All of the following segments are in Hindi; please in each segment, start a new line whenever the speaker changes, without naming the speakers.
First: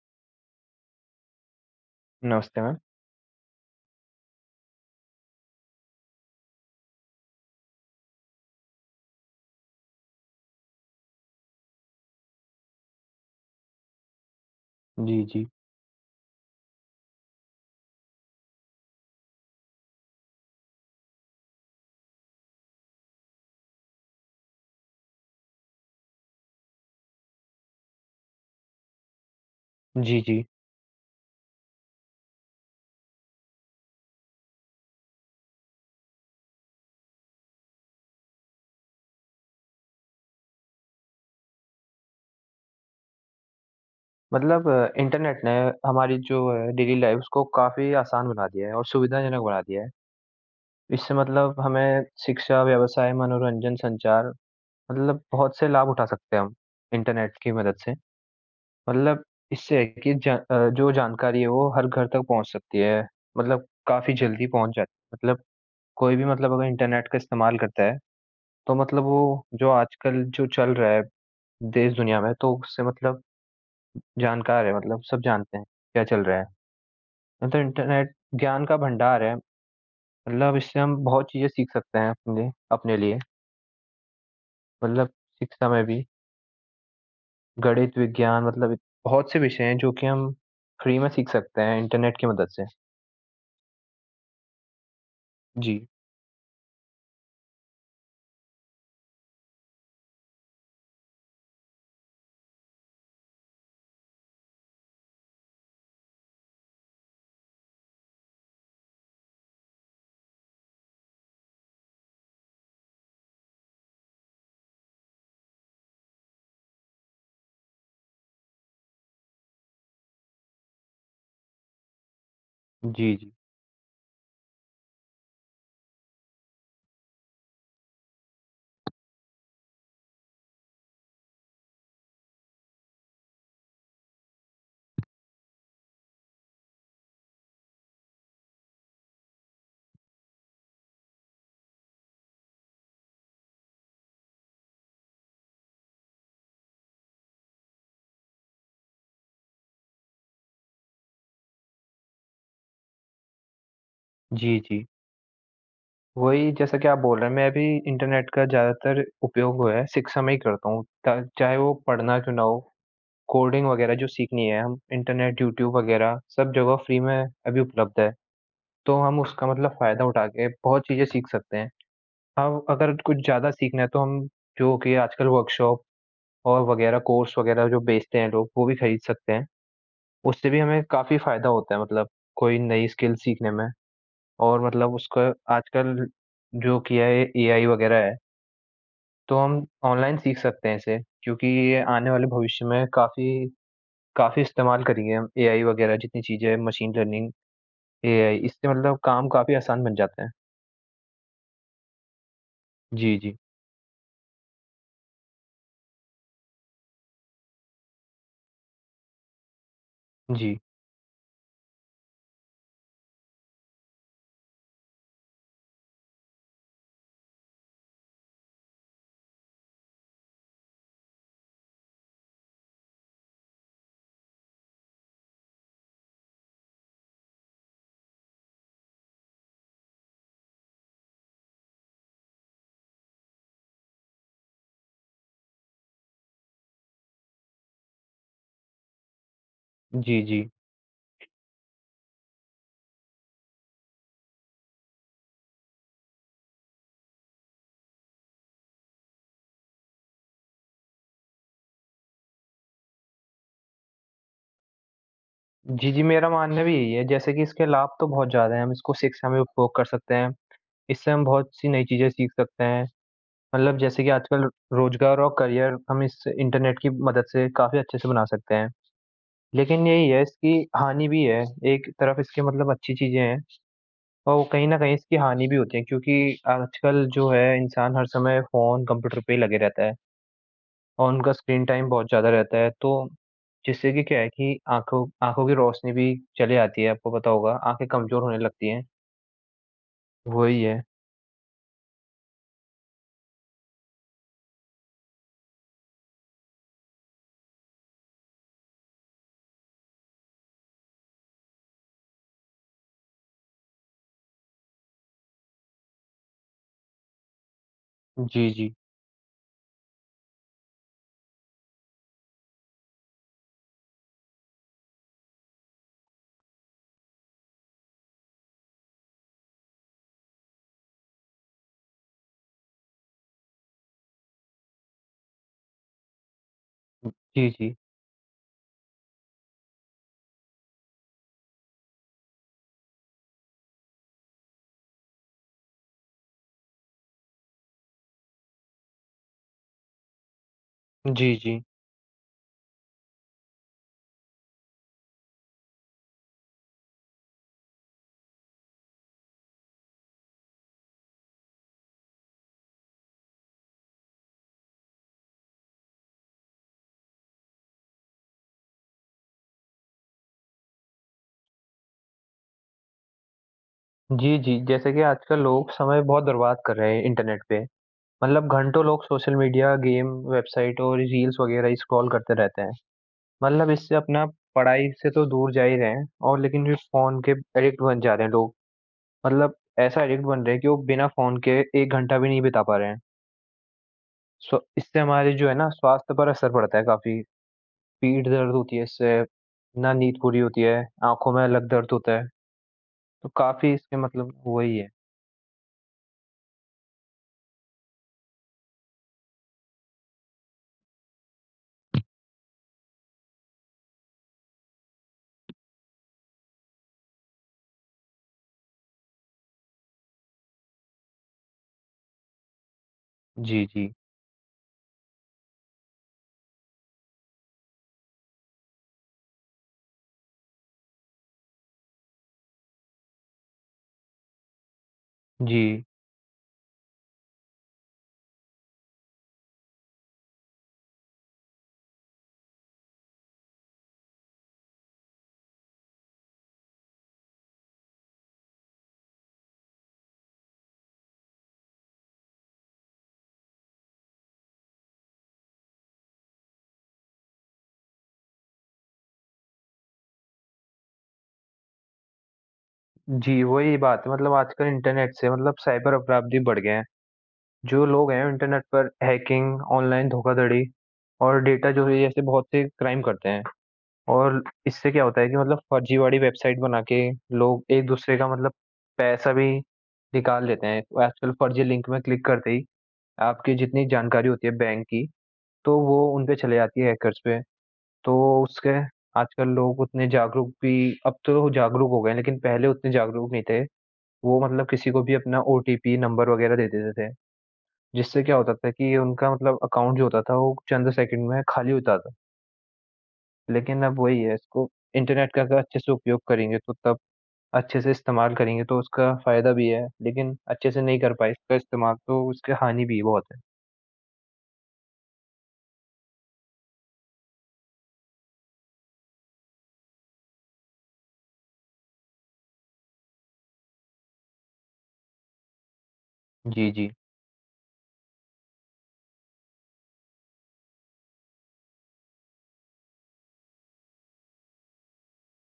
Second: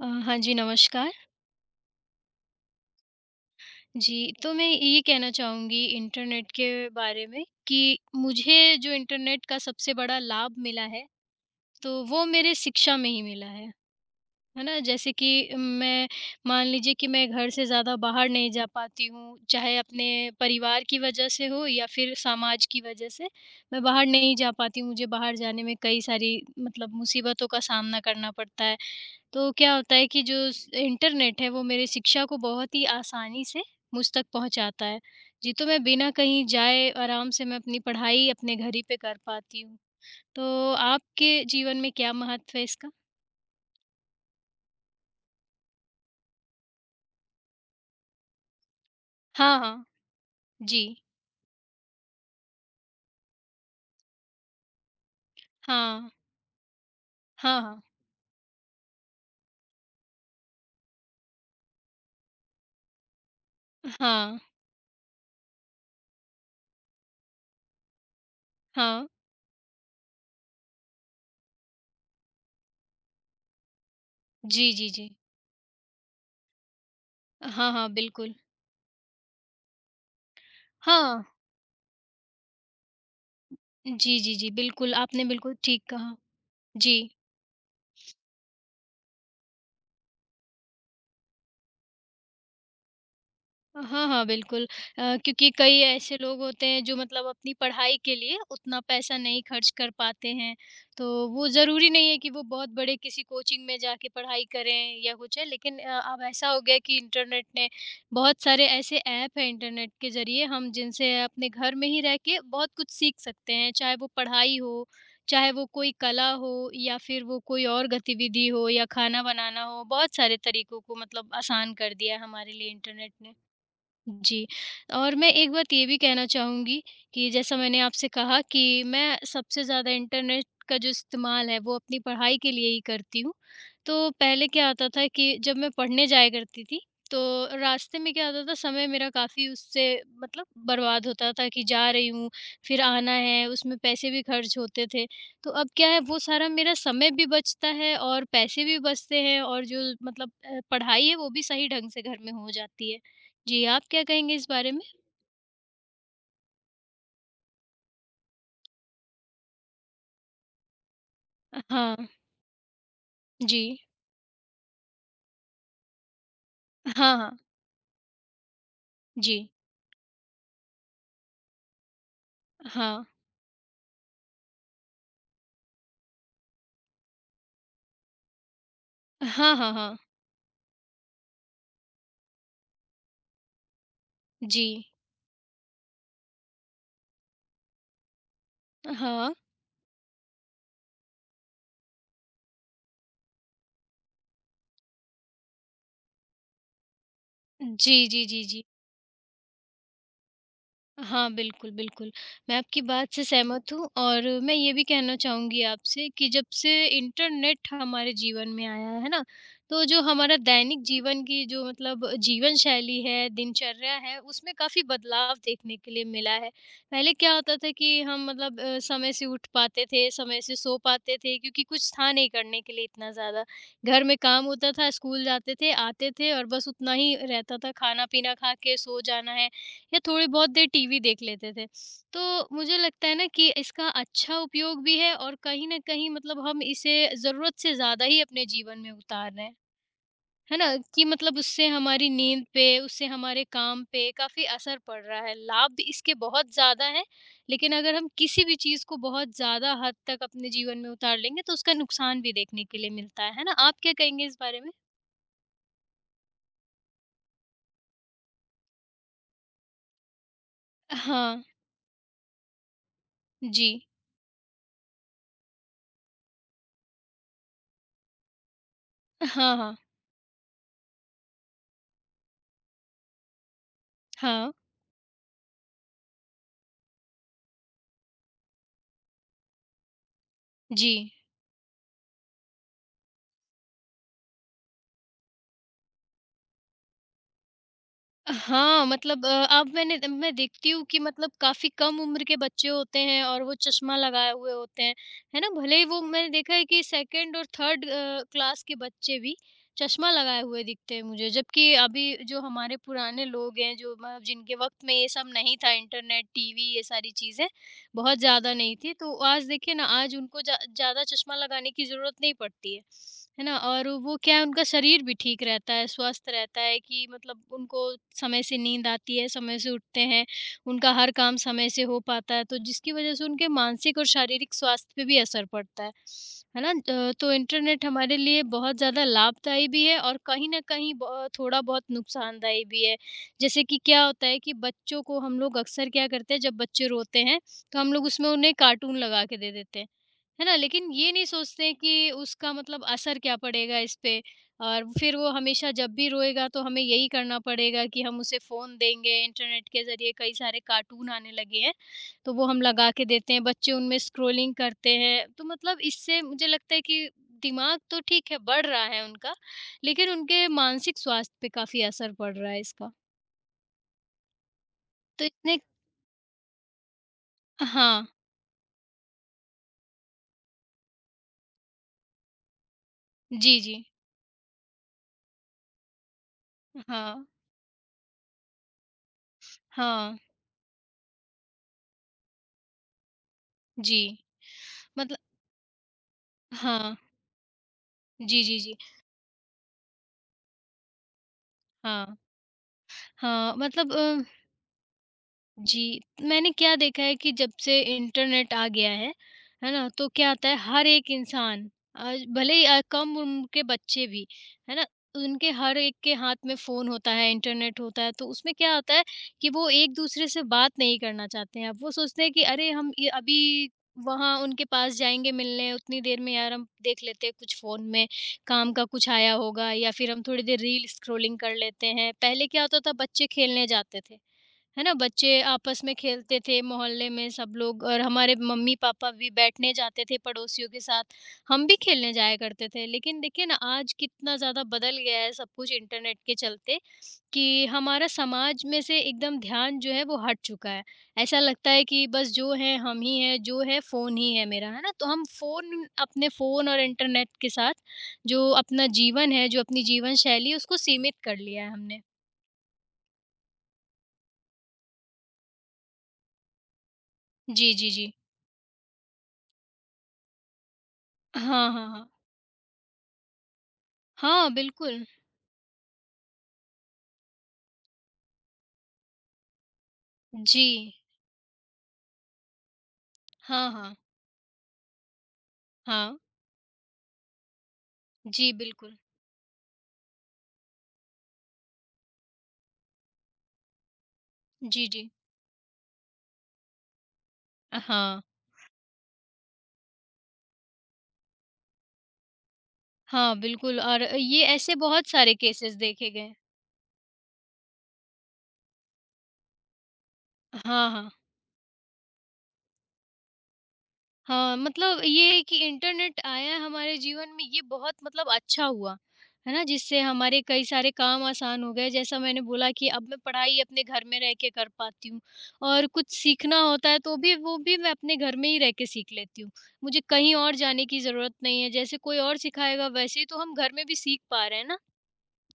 हाँ जी, नमस्कार।
नमस्ते मैम।
जी, तो मैं ये कहना चाहूँगी इंटरनेट के बारे में कि मुझे जो इंटरनेट का सबसे बड़ा लाभ मिला है, तो वो मेरे शिक्षा में ही मिला है। है ना? जैसे
जी, जी।
कि मैं मान लीजिए कि मैं घर से ज़्यादा बाहर नहीं जा पाती हूँ, चाहे अपने परिवार की वजह से हो या फिर समाज की वजह से, मैं बाहर नहीं जा पाती हूँ। मुझे बाहर जाने में कई सारी मतलब मुसीबतों का सामना करना पड़ता है। तो क्या होता है
जी,
कि जो
जी।
स इंटरनेट है वो मेरी शिक्षा को बहुत ही आसानी से मुझ तक पहुँचाता है। जी, तो मैं बिना कहीं जाए आराम से मैं अपनी पढ़ाई अपने घर ही पे कर पाती हूँ। तो आपके जीवन में क्या महत्व है इसका?
इंटरनेट ने हमारी जो है डेली लाइफ़्स को काफ़ी आसान बना दिया है और सुविधाजनक
हाँ,
बना दिया
हाँ।
है।
जी।
इससे मतलब हमें शिक्षा, व्यवसाय, मनोरंजन, संचार मतलब बहुत से लाभ उठा
हाँ।
सकते हैं हम इंटरनेट की
हाँ,
मदद
हाँ।
से। मतलब इससे है कि जो जानकारी है वो हर घर तक पहुँच सकती है। मतलब काफ़ी
हाँ,
जल्दी पहुँच जाती है। मतलब कोई भी मतलब अगर इंटरनेट का इस्तेमाल करता है, तो मतलब
हाँ।
वो जो आजकल जो चल रहा है देश-दुनिया में, तो उससे मतलब जानकार
जी,
है
जी,
मतलब
जी।
सब जानते हैं क्या चल रहा है। मतलब
हाँ, हाँ,
इंटरनेट
बिल्कुल।
ज्ञान का भंडार है मतलब इससे हम
हाँ।
बहुत चीज़ें सीख सकते हैं अपने अपने लिए
जी, जी, जी, बिल्कुल,
मतलब
आपने बिल्कुल
शिक्षा
ठीक
में भी
कहा। जी।
गणित, विज्ञान मतलब बहुत से विषय हैं जो कि हम फ्री में सीख सकते हैं इंटरनेट की मदद से।
हाँ, हाँ, बिल्कुल। क्योंकि कई
जी,
ऐसे लोग होते हैं जो मतलब अपनी पढ़ाई के लिए उतना पैसा नहीं खर्च कर पाते हैं। तो वो ज़रूरी नहीं है कि वो बहुत बड़े किसी कोचिंग में जाके पढ़ाई करें या कुछ है लेकिन अब ऐसा हो गया है कि इंटरनेट ने बहुत सारे ऐसे ऐप हैं इंटरनेट के ज़रिए हम जिनसे अपने घर में ही रह के बहुत कुछ सीख सकते हैं। चाहे वो पढ़ाई हो, चाहे वो कोई कला हो या फिर वो कोई और गतिविधि हो या खाना बनाना हो, बहुत सारे तरीकों को मतलब आसान कर दिया है हमारे लिए इंटरनेट
जी, जी।
ने। जी, और मैं एक बात ये भी कहना चाहूँगी कि जैसा मैंने आपसे कहा कि मैं सबसे ज़्यादा इंटरनेट का जो इस्तेमाल है, वो अपनी पढ़ाई के लिए ही करती हूँ। तो पहले क्या होता था कि जब मैं पढ़ने जाया करती थी, तो रास्ते में क्या होता था, समय मेरा काफ़ी उससे मतलब बर्बाद होता था कि जा रही हूँ, फिर आना है, उसमें पैसे भी खर्च होते थे। तो अब क्या है, वो सारा मेरा समय भी बचता है और पैसे भी बचते हैं और जो मतलब पढ़ाई है, वो भी सही ढंग से घर में हो जाती है। जी, आप क्या कहेंगे इस
जी,
बारे में?
जी। वही जैसा कि आप बोल रहे हैं मैं भी इंटरनेट का ज़्यादातर उपयोग जो है शिक्षा में ही करता हूँ। ता चाहे वो
हाँ,
पढ़ना क्यों ना हो,
जी।
कोडिंग वगैरह जो सीखनी है हम इंटरनेट, यूट्यूब वगैरह सब जगह फ्री
हाँ,
में
हाँ।
अभी उपलब्ध है। तो हम
जी।
उसका मतलब फ़ायदा उठा के बहुत चीज़ें सीख सकते हैं। हम अगर
हाँ।
कुछ ज़्यादा सीखना है तो हम जो कि आजकल वर्कशॉप और वगैरह कोर्स वगैरह जो बेचते हैं लोग, वो भी खरीद सकते हैं।
हाँ, हाँ, हाँ।
उससे भी हमें काफ़ी फ़ायदा होता है मतलब कोई नई स्किल सीखने में और
जी।
मतलब उसका आजकल जो किया है एआई वगैरह है,
हाँ।
तो हम ऑनलाइन सीख सकते हैं इसे क्योंकि ये आने वाले भविष्य में काफ़ी काफ़ी इस्तेमाल करेंगे हम एआई वगैरह जितनी चीज़ें मशीन लर्निंग,
जी, जी,
एआई
जी, जी।
इससे मतलब काम काफ़ी आसान बन जाते हैं।
हाँ, बिल्कुल, बिल्कुल। मैं आपकी बात
जी,
से
जी।
सहमत हूँ और मैं ये भी कहना चाहूँगी आपसे कि जब से इंटरनेट हमारे जीवन में आया है ना, तो जो हमारा
जी।
दैनिक जीवन की जो मतलब जीवन शैली है, दिनचर्या है, उसमें काफ़ी बदलाव देखने के लिए मिला है। पहले क्या होता था कि हम मतलब समय से उठ पाते थे, समय से सो पाते थे क्योंकि कुछ था नहीं करने के लिए इतना ज़्यादा। घर में काम होता था, स्कूल जाते थे, आते थे और बस उतना ही रहता था, खाना-पीना खा के सो जाना है। या थोड़ी बहुत देर टीवी देख लेते थे। तो मुझे लगता है ना कि इसका अच्छा उपयोग भी है और कहीं न कहीं मतलब हम इसे ज़रूरत से ज़्यादा ही अपने जीवन में उतार रहे हैं।
जी, जी।
है ना? कि मतलब उससे हमारी नींद पे, उससे हमारे काम पे काफ़ी असर पड़ रहा है। लाभ भी इसके बहुत ज़्यादा हैं, लेकिन अगर हम किसी भी चीज़ को बहुत ज़्यादा हद तक अपने जीवन में उतार लेंगे तो उसका नुकसान भी देखने के लिए मिलता है। है ना? आप क्या कहेंगे इस बारे में?
जी, जी, मेरा मानना भी यही है, जैसे कि इसके लाभ तो बहुत ज़्यादा हैं, हम इसको शिक्षा में उपयोग कर सकते हैं, इससे हम
हाँ।
बहुत-सी नई चीज़ें सीख सकते हैं,
जी।
मतलब जैसे कि आजकल रोज़गार और करियर हम इस इंटरनेट की मदद से काफ़ी अच्छे से बना सकते हैं।
हाँ, हाँ।
लेकिन यही है, इसकी हानि भी है, एक तरफ इसके मतलब अच्छी चीज़ें हैं और
हाँ।
कहीं न कहीं इसकी हानि भी होती है क्योंकि आजकल जो है इंसान हर समय फ़ोन, कंप्यूटर पे ही लगे रहता है।
जी।
और उनका स्क्रीन टाइम बहुत ज़्यादा रहता है, तो जिससे कि क्या है कि आँखों आँखों की रोशनी भी चली जाती है, आपको पता होगा, आँखें कमज़ोर होने लगती हैं।
हाँ, मतलब अब मैं
वही
देखती
है।
हूँ कि मतलब काफ़ी कम उम्र के बच्चे होते हैं और वो चश्मा लगाए हुए होते हैं, है ना? भले ही वो मैंने देखा है कि सेकंड और थर्ड क्लास के बच्चे भी चश्मा लगाए हुए दिखते हैं मुझे। जबकि अभी जो हमारे पुराने लोग हैं, जो मतलब जिनके वक़्त में ये सब नहीं था इंटरनेट, टीवी ये सारी चीज़ें, बहुत
जी,
ज़्यादा
जी।
नहीं थी, तो आज देखिए ना आज उनको ज़्यादा चश्मा लगाने की ज़रूरत नहीं पड़ती है ना? और वो क्या है उनका शरीर भी ठीक रहता है, स्वस्थ रहता है कि मतलब उनको समय से नींद आती है, समय से उठते हैं, उनका हर काम समय से हो पाता है, तो जिसकी वज़ह से उनके मानसिक और शारीरिक स्वास्थ्य पे भी असर पड़ता है ना? तो
जी, जी।
इंटरनेट हमारे लिए बहुत ज़्यादा लाभदायी भी है और कहीं न कहीं ब थोड़ा बहुत नुकसानदायी भी है। जैसे कि क्या होता है कि बच्चों को हम लोग अक्सर क्या करते हैं जब बच्चे रोते हैं तो हम लोग उसमें उन्हें कार्टून लगा के दे देते हैं, है ना? लेकिन ये नहीं
जी, जी।
सोचते हैं कि उसका मतलब असर क्या पड़ेगा इस पे और फिर वो हमेशा जब भी रोएगा तो हमें यही करना पड़ेगा कि हम उसे फ़ोन देंगे, इंटरनेट के ज़रिए कई सारे कार्टून आने लगे हैं, तो वो हम लगा के देते हैं, बच्चे उनमें स्क्रॉलिंग करते हैं। तो मतलब इससे मुझे लगता है कि दिमाग तो ठीक है, बढ़ रहा है उनका, लेकिन उनके मानसिक स्वास्थ्य पे काफ़ी असर पड़ रहा है इसका।
जी, जी, जैसे कि
तो
आजकल
इतने
लोग समय बहुत बर्बाद कर रहे हैं इंटरनेट पे।
हाँ,
मतलब घंटों लोग सोशल मीडिया, गेम, वेबसाइट और रील्स वगैरह ही स्क्रॉल करते रहते हैं।
जी,
मतलब
जी।
इससे अपना पढ़ाई से तो दूर जा ही रहे हैं और लेकिन ये फ़ोन
हाँ,
के एडिक्ट बन जा रहे हैं लोग। मतलब ऐसा
हाँ,
एडिक्ट बन रहे हैं कि वो बिना फ़ोन के 1 घंटा भी नहीं बिता पा रहे हैं।
जी।
स्व इससे
मतलब
हमारे जो है ना स्वास्थ्य पर असर पड़ता है
हाँ।
काफ़ी। पीठ
जी,
दर्द
जी, जी।
होती है इससे, ना नींद पूरी होती है, आँखों में अलग दर्द
हाँ।
होता है। तो
हाँ,
काफ़ी
मतलब
इसके मतलब वही है।
जी, मैंने क्या देखा है कि जब से इंटरनेट आ गया है ना? तो क्या आता है हर एक इंसान आज भले ही कम उम्र के बच्चे भी, है ना? उनके हर एक के हाथ में फ़ोन होता है, इंटरनेट होता है, तो उसमें क्या होता है कि वो एक-दूसरे से बात नहीं करना चाहते हैं। अब वो सोचते हैं कि अरे हम ये अभी
जी, जी।
वहाँ उनके पास जाएँगे मिलने, उतनी देर में यार हम देख लेते हैं कुछ फ़ोन में, काम का कुछ आया होगा या फिर हम थोड़ी देर रील स्क्रॉलिंग कर लेते हैं। पहले क्या होता था बच्चे खेलने जाते थे, है ना? बच्चे
जी।
आपस में खेलते थे मोहल्ले में सब लोग और हमारे मम्मी-पापा भी बैठने जाते थे पड़ोसियों के साथ, हम भी खेलने जाया करते थे। लेकिन देखिए ना आज कितना ज़्यादा बदल गया है सब कुछ इंटरनेट के चलते कि हमारा समाज में से एकदम ध्यान जो है वो हट चुका है। ऐसा लगता है कि बस जो है हम ही हैं, जो है फ़ोन ही है मेरा, है ना? तो हम फ़ोन अपने फ़ोन और इंटरनेट के साथ जो अपना जीवन है, जो अपनी जीवन शैली है उसको सीमित कर लिया है हमने।
जी, वही बात है मतलब आजकल इंटरनेट से मतलब साइबर अपराध भी बढ़ गए हैं।
जी,
जो
जी, जी।
लोग हैं इंटरनेट पर हैकिंग, ऑनलाइन धोखाधड़ी और
हाँ,
डेटा
हाँ,
चोरी
हाँ।
जैसे बहुत से क्राइम करते हैं। और
हाँ,
इससे क्या
बिल्कुल।
होता है कि मतलब फर्जीवाड़ी वेबसाइट बना के लोग एक-दूसरे का मतलब पैसा भी निकाल
जी।
लेते हैं। आजकल फर्जी लिंक में क्लिक करते ही आपकी
हाँ,
जितनी
हाँ।
जानकारी होती है बैंक की, तो वो
हाँ।
उन पे चले जाती है हैकर्स पे। तो
जी,
उसके
बिल्कुल।
आजकल लोग उतने जागरूक भी अब तो जागरूक हो गए हैं, लेकिन पहले उतने जागरूक नहीं थे। वो मतलब
जी,
किसी को
जी।
भी अपना ओटीपी नंबर वगैरह दे देते थे,
हाँ।
जिससे क्या होता था कि उनका मतलब अकाउंट जो होता था, वो चंद सेकंड में खाली होता था।
हाँ, बिल्कुल
लेकिन अब
और
वही है,
ये
इसको
ऐसे बहुत
इंटरनेट
सारे
का अगर
केसेस
अच्छे से
देखे
उपयोग
गए हैं।
करेंगे, तो तब अच्छे से इस्तेमाल करेंगे, तो उसका फ़ायदा भी है, लेकिन अच्छे से
हाँ,
नहीं
हाँ।
कर पाए इसका इस्तेमाल, तो उसकी हानि भी बहुत है।
हाँ, मतलब ये कि इंटरनेट आया हमारे जीवन में ये बहुत मतलब अच्छा हुआ, है ना? जिससे हमारे कई सारे काम आसान हो गए, जैसा मैंने बोला कि अब मैं पढ़ाई अपने घर में रह के कर पाती हूँ और कुछ सीखना
जी,
होता
जी।
है तो भी वो भी मैं अपने घर में ही रह के सीख लेती हूँ। मुझे कहीं और जाने की ज़रूरत नहीं है, जैसे कोई और सिखाएगा वैसे ही तो हम घर में भी सीख पा रहे हैं ना?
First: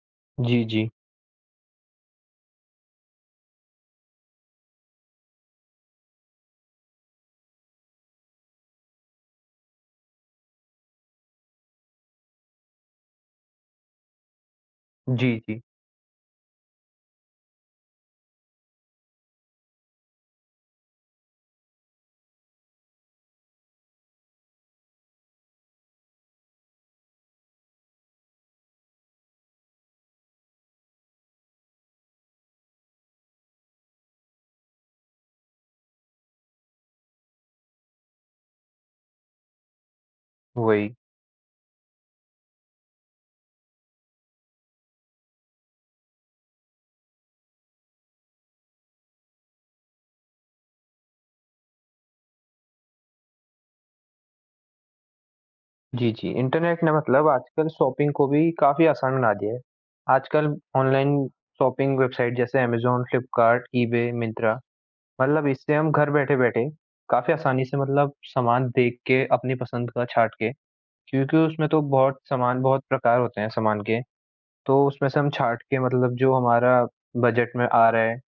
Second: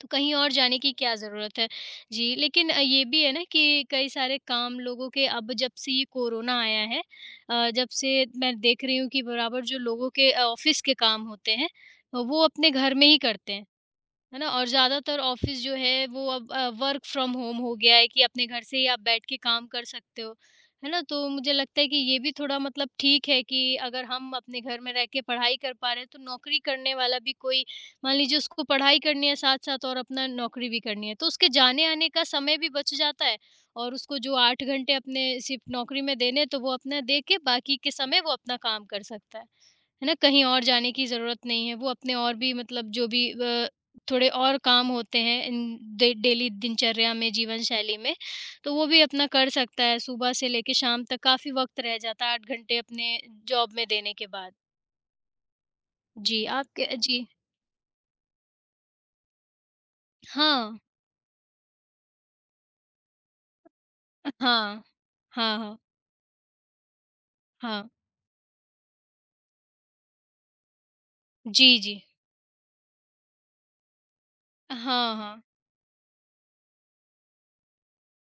तो कहीं और
जी,
जाने
जी।
की क्या ज़रूरत है। जी, लेकिन ये भी है ना कि कई सारे काम लोगों के अब जब से ये कोरोना आया है अ, जब से मैं देख रही हूँ कि बराबर जो लोगों के ऑफ़िस के काम होते हैं, वो अपने घर में ही करते हैं। है ना? और ज़्यादातर
जी, जी।
ऑफ़िस जो है वो अब वर्क फ्रॉम होम हो गया है कि अपने घर से ही आप बैठ के काम कर सकते हो, है ना? तो मुझे लगता है कि ये भी थोड़ा मतलब ठीक है कि अगर हम अपने घर में रह के पढ़ाई कर पा रहे हैं, तो नौकरी करने वाला भी कोई मान लीजिए उसको पढ़ाई करनी है साथ-साथ और अपना नौकरी भी करनी है, तो उसके जाने-आने का समय भी बच जाता है और उसको जो 8 घंटे अपने सिर्फ़ नौकरी में देने हैं, तो वो अपना दे के बाकी के समय वो अपना काम कर सकता है। है ना? कहीं और
वही।
जाने की ज़रूरत नहीं है, वो अपने और भी मतलब जो भी थोड़े और काम होते हैं इन डे डेली दिनचर्या में, जीवन शैली में, तो वो भी अपना कर सकता है सुबह से लेके शाम तक काफ़ी वक़्त रह जाता है 8 घंटे अपने जॉब में देने के बाद।
जी, जी।
जी,
इंटरनेट ने
आपके जी।
मतलब आजकल शॉपिंग को भी काफ़ी आसान बना दिया है। आजकल
हाँ।
ऑनलाइन शॉपिंग वेबसाइट जैसे अमेज़न, फ्लिपकार्ट, ईबे, मिंत्रा
हाँ।
मतलब
हाँ,
इससे
हाँ,
हम घर बैठे-बैठे काफ़ी आसानी से
हाँ।
मतलब सामान देख के अपनी पसंद का छाँट के क्योंकि उसमें
जी,
तो
जी।
बहुत सामान बहुत प्रकार होते हैं सामान के, तो उसमें
हाँ,
से हम
हाँ।
छाँट के मतलब जो हमारा बजट में आ रहा है,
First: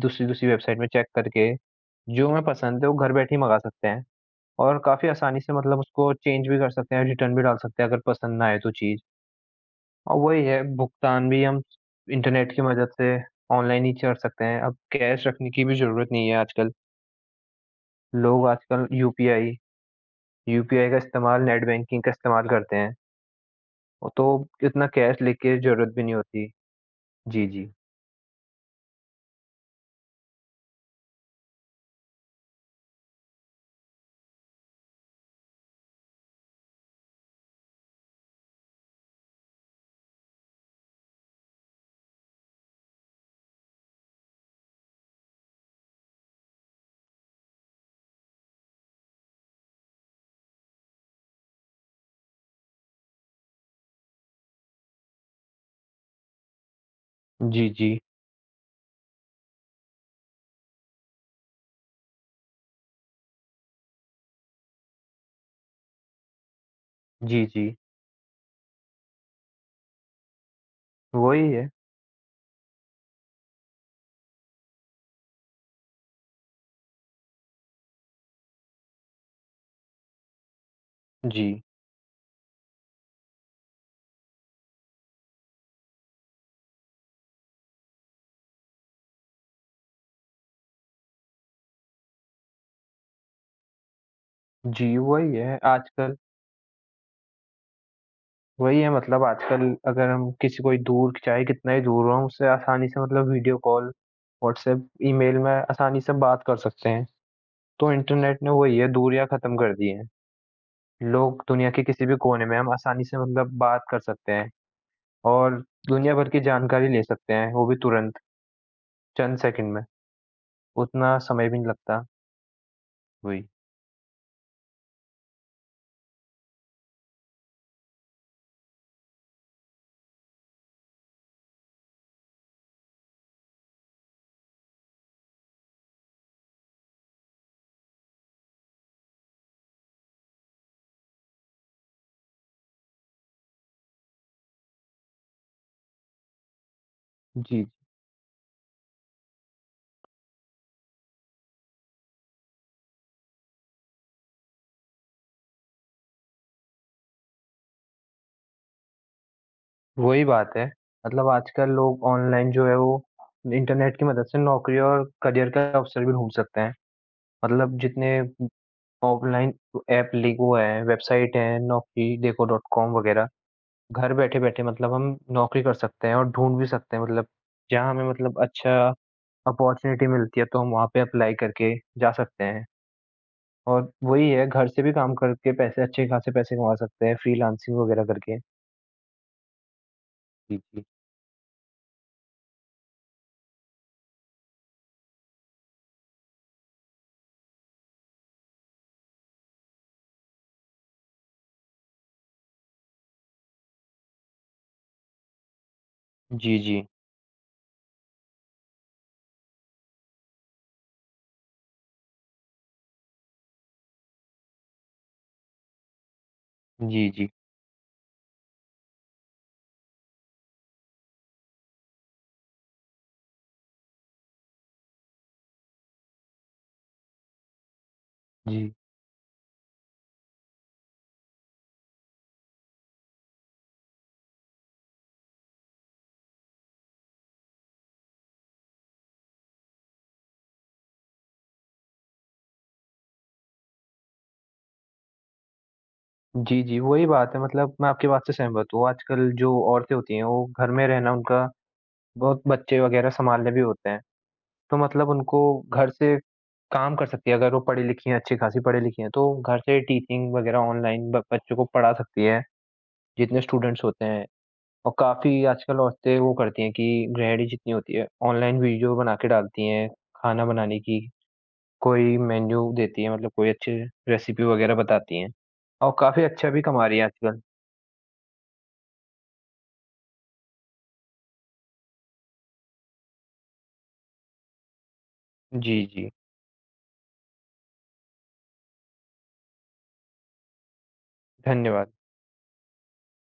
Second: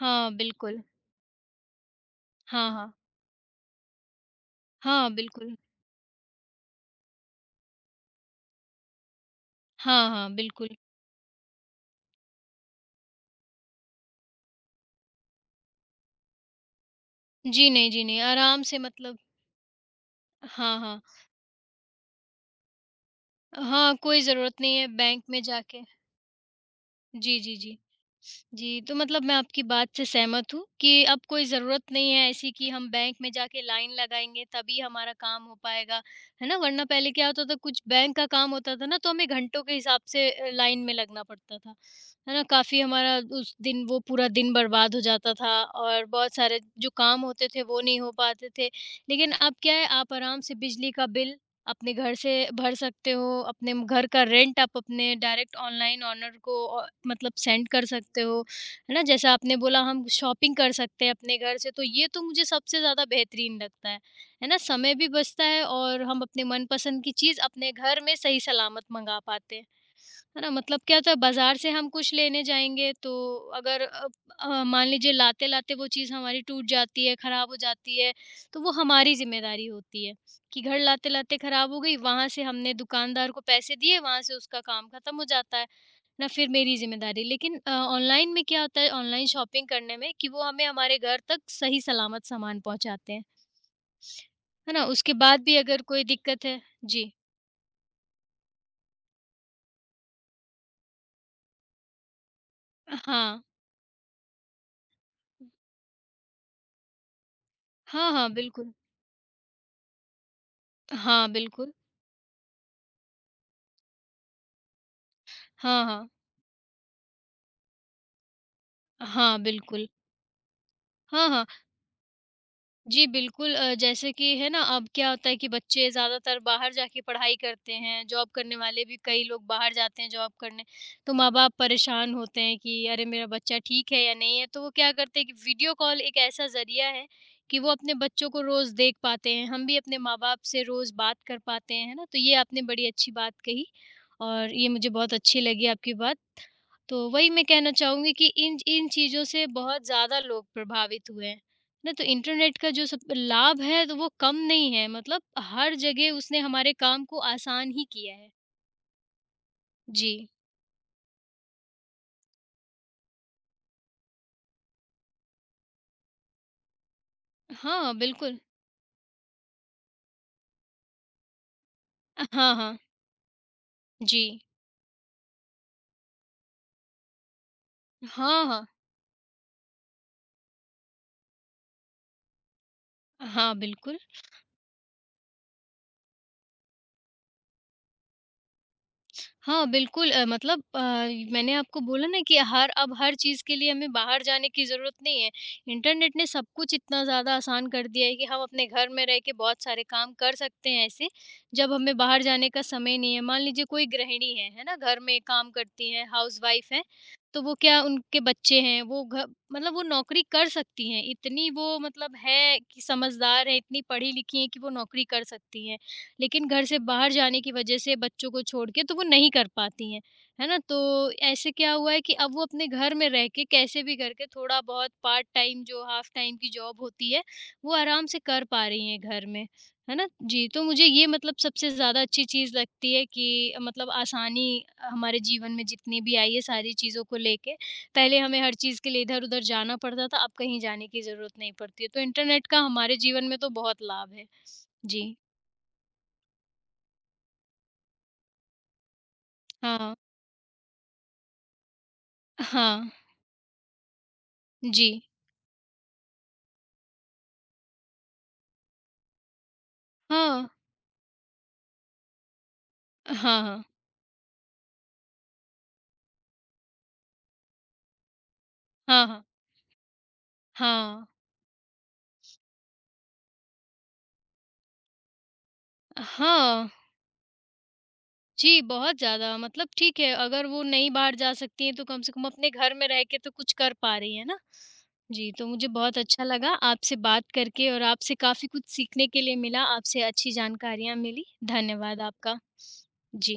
हाँ,
वेबसाइट
बिल्कुल।
में चेक करके, जो हमें
हाँ,
पसंद है
हाँ।
वो घर बैठे ही मँगा सकते हैं। और काफ़ी
हाँ,
आसानी से
बिल्कुल।
मतलब उसको चेंज भी कर सकते हैं, रिटर्न भी डाल सकते हैं अगर पसंद ना आए तो चीज़।
हाँ,
और
हाँ,
वही है
बिल्कुल।
भुगतान भी हम इंटरनेट की मदद से ऑनलाइन ही कर सकते हैं, अब कैश रखने की भी ज़रूरत नहीं है आजकल।
जी नहीं, जी नहीं,
लोग
आराम से
आजकल
मतलब
यूपीआई
हाँ,
यूपीआई का
हाँ।
इस्तेमाल नेट बैंकिंग का इस्तेमाल करते हैं,
हाँ,
और
कोई
तो
ज़रूरत नहीं
इतना
है
कैश
बैंक में
लेके
जाके।
ज़रूरत भी नहीं होती।
जी,
जी,
जी,
जी।
जी। जी, तो मतलब मैं आपकी बात से सहमत हूँ कि अब कोई ज़रूरत नहीं है ऐसी कि हम बैंक में जाके लाइन लगाएँगे तभी हमारा काम हो पाएगा, है ना? वरना पहले क्या होता था कुछ बैंक का काम होता था ना तो हमें घंटों के हिसाब से लाइन में लगना पड़ता था, है ना? काफ़ी हमारा उस दिन वो पूरा दिन बर्बाद हो जाता था और बहुत सारे जो काम होते थे वो नहीं हो पाते थे। लेकिन अब क्या है आप आराम से बिजली का बिल अपने घर से भर सकते हो, अपने घर का रेंट आप अपने डायरेक्ट ऑनलाइन ओनर को मतलब
जी,
सेंड कर
जी।
सकते हो। है ना? जैसा आपने बोला हम शॉपिंग कर सकते हैं अपने घर से, तो ये तो मुझे सबसे ज़्यादा बेहतरीन लगता है। है ना? समय भी बचता है और हम अपने मनपसंद की चीज़
जी, जी।
अपने घर में सही सलामत मँगा पाते हैं। है ना? मतलब क्या होता है
वही
बाज़ार
है।
से हम कुछ लेने जाएँगे तो अगर मान लीजिए लाते-लाते वो चीज़ हमारी टूट जाती है, ख़राब हो जाती है, तो वो हमारी ज़िम्मेदारी होती है कि घर लाते-लाते
जी।
ख़राब हो गई, वहाँ से हमने दुकानदार को पैसे दिए, वहाँ से उसका काम ख़त्म हो जाता है। ना फिर मेरी ज़िम्मेदारी। लेकिन ऑनलाइन में क्या होता है ऑनलाइन शॉपिंग करने में कि वो हमें हमारे घर तक सही सलामत सामान पहुँचाते हैं। है ना?
जी,
उसके
वही
बाद भी
है
अगर कोई
आजकल
दिक्कत है जी।
वही है मतलब आजकल अगर हम किसी कोई दूर चाहे कितना ही दूर हो उससे आसानी से मतलब
हाँ।
वीडियो कॉल व्हाट्सएप ईमेल में आसानी से बात कर सकते हैं तो
हाँ, हाँ,
इंटरनेट ने
बिल्कुल।
वही है दूरियां खत्म कर दी हैं
हाँ,
लोग दुनिया
बिल्कुल।
के किसी भी कोने में हम आसानी से मतलब बात कर सकते हैं और
हाँ, हाँ।
दुनिया भर की जानकारी ले सकते हैं वो भी तुरंत चंद
हाँ,
सेकंड में
बिल्कुल।
उतना
हाँ, हाँ।
समय भी नहीं लगता
जी,
वही
बिल्कुल, जैसे कि है ना अब क्या होता है कि बच्चे ज़्यादातर बाहर जाके पढ़ाई करते हैं, जॉब करने वाले भी कई लोग बाहर जाते हैं जॉब करने, तो माँ-बाप परेशान होते हैं कि अरे! मेरा बच्चा ठीक है या नहीं है, तो वो क्या करते हैं कि वीडियो कॉल एक ऐसा ज़रिया है कि वो अपने बच्चों को रोज़ देख पाते हैं, हम भी अपने माँ-बाप से रोज़ बात कर पाते हैं, है ना? तो ये आपने बड़ी अच्छी बात कही और ये मुझे बहुत अच्छी लगी आपकी बात। तो वही मैं
जी
कहना चाहूँगी कि इन इन चीज़ों से बहुत ज़्यादा लोग प्रभावित हुए हैं। ना तो इंटरनेट का जो सब लाभ है तो वो कम नहीं है, मतलब हर जगह उसने हमारे काम को आसान ही किया है। जी।
वही बात है मतलब आजकल लोग ऑनलाइन जो है वो इंटरनेट की मदद से नौकरी और करियर का अवसर भी ढूंढ सकते हैं मतलब
हाँ,
जितने
बिल्कुल।
ऑफलाइन ऐप लिगो है, वेबसाइट है, नौकरी देखो
हाँ,
डॉट
हाँ।
कॉम वगैरह। घर
जी।
बैठे-बैठे मतलब हम नौकरी कर सकते हैं और ढूँढ भी सकते हैं मतलब जहाँ हमें मतलब
हाँ, हाँ।
अच्छा अपॉर्च्युनिटी मिलती है तो हम वहाँ पे अप्लाई करके जा सकते हैं।
हाँ,
और
बिल्कुल।
वही है घर से भी काम करके पैसे अच्छे खासे पैसे कमा सकते हैं फ्रीलांसिंग वगैरह करके।
हाँ, बिल्कुल अ,
जी,
मतलब अ,
जी।
मैंने आपको बोला ना कि हर अब हर चीज़ के लिए हमें बाहर जाने की ज़रूरत नहीं है। इंटरनेट ने सब कुछ इतना ज़्यादा आसान कर दिया है कि हम अपने घर में रह के बहुत सारे काम कर सकते हैं ऐसे, जब हमें बाहर जाने का समय नहीं है। मान लीजिए कोई गृहिणी है ना? घर में काम करती हैं,
जी,
हाउसवाइफ़
जी।
हैं, तो वो क्या उनके बच्चे हैं, वो घ मतलब वो नौकरी कर सकती हैं। इतनी वो मतलब है कि समझदार है, इतनी पढ़ी-लिखी हैं कि वो नौकरी कर सकती हैं। लेकिन घर से
जी,
बाहर
जी।
जाने की वजह से बच्चों को छोड़ के तो वो नहीं कर पाती हैं, है ना? तो ऐसे क्या हुआ है कि अब वो अपने घर में रह के कैसे भी करके थोड़ा-बहुत पार्ट टाइम जो हाफ़ टाइम की जॉब होती है, वो आराम से कर पा
जी।
रही हैं घर में, है ना? जी, तो मुझे ये मतलब सबसे ज़्यादा अच्छी चीज़ लगती है कि मतलब आसानी हमारे जीवन में जितनी भी आई है सारी चीज़ों को लेके, पहले हमें हर चीज़ के लिए इधर-उधर जाना पड़ता था, अब कहीं जाने की ज़रूरत नहीं पड़ती है, तो इंटरनेट का हमारे जीवन में तो बहुत लाभ है। जी,
जी, जी, वही बात है मतलब मैं आपकी बात से सहमत हूँ। आजकल जो औरतें
हाँ।
होती हैं वो घर में रहना उनका बहुत बच्चे
हाँ,
वगैरह सँभालने भी होते हैं। तो
जी।
मतलब उनको घर से काम कर सकती है, अगर वो पढ़ी लिखी हैं, अच्छी खासी पढ़ी लिखी हैं, तो घर से टीचिंग
हाँ,
वगैरह ऑनलाइन ब बच्चों को पढ़ा सकती हैं,
हाँ,
जितने
हाँ।
स्टूडेंट्स होते हैं। और काफ़ी आजकल औरतें वो करती हैं कि गृहिणी जितनी होती है, ऑनलाइन वीडियो
हाँ,
बना
हाँ।
के डालती हैं, खाना बनाने की,
हाँ,
कोई मेन्यू देती हैं, मतलब कोई अच्छी रेसिपी वगैरह बताती हैं। और काफ़ी अच्छा भी
हाँ।
कमा रही हैं आजकल।
जी, बहुत ज़्यादा मतलब ठीक है अगर वो नहीं बाहर जा सकती हैं तो कम से कम अपने घर में रह के तो कुछ कर पा रही हैं ना। जी, तो मुझे
जी,
बहुत
जी।
अच्छा लगा आपसे बात करके और आपसे काफ़ी कुछ सीखने के लिए मिला, आपसे अच्छी जानकारियाँ मिली।
धन्यवाद।
धन्यवाद आपका। जी।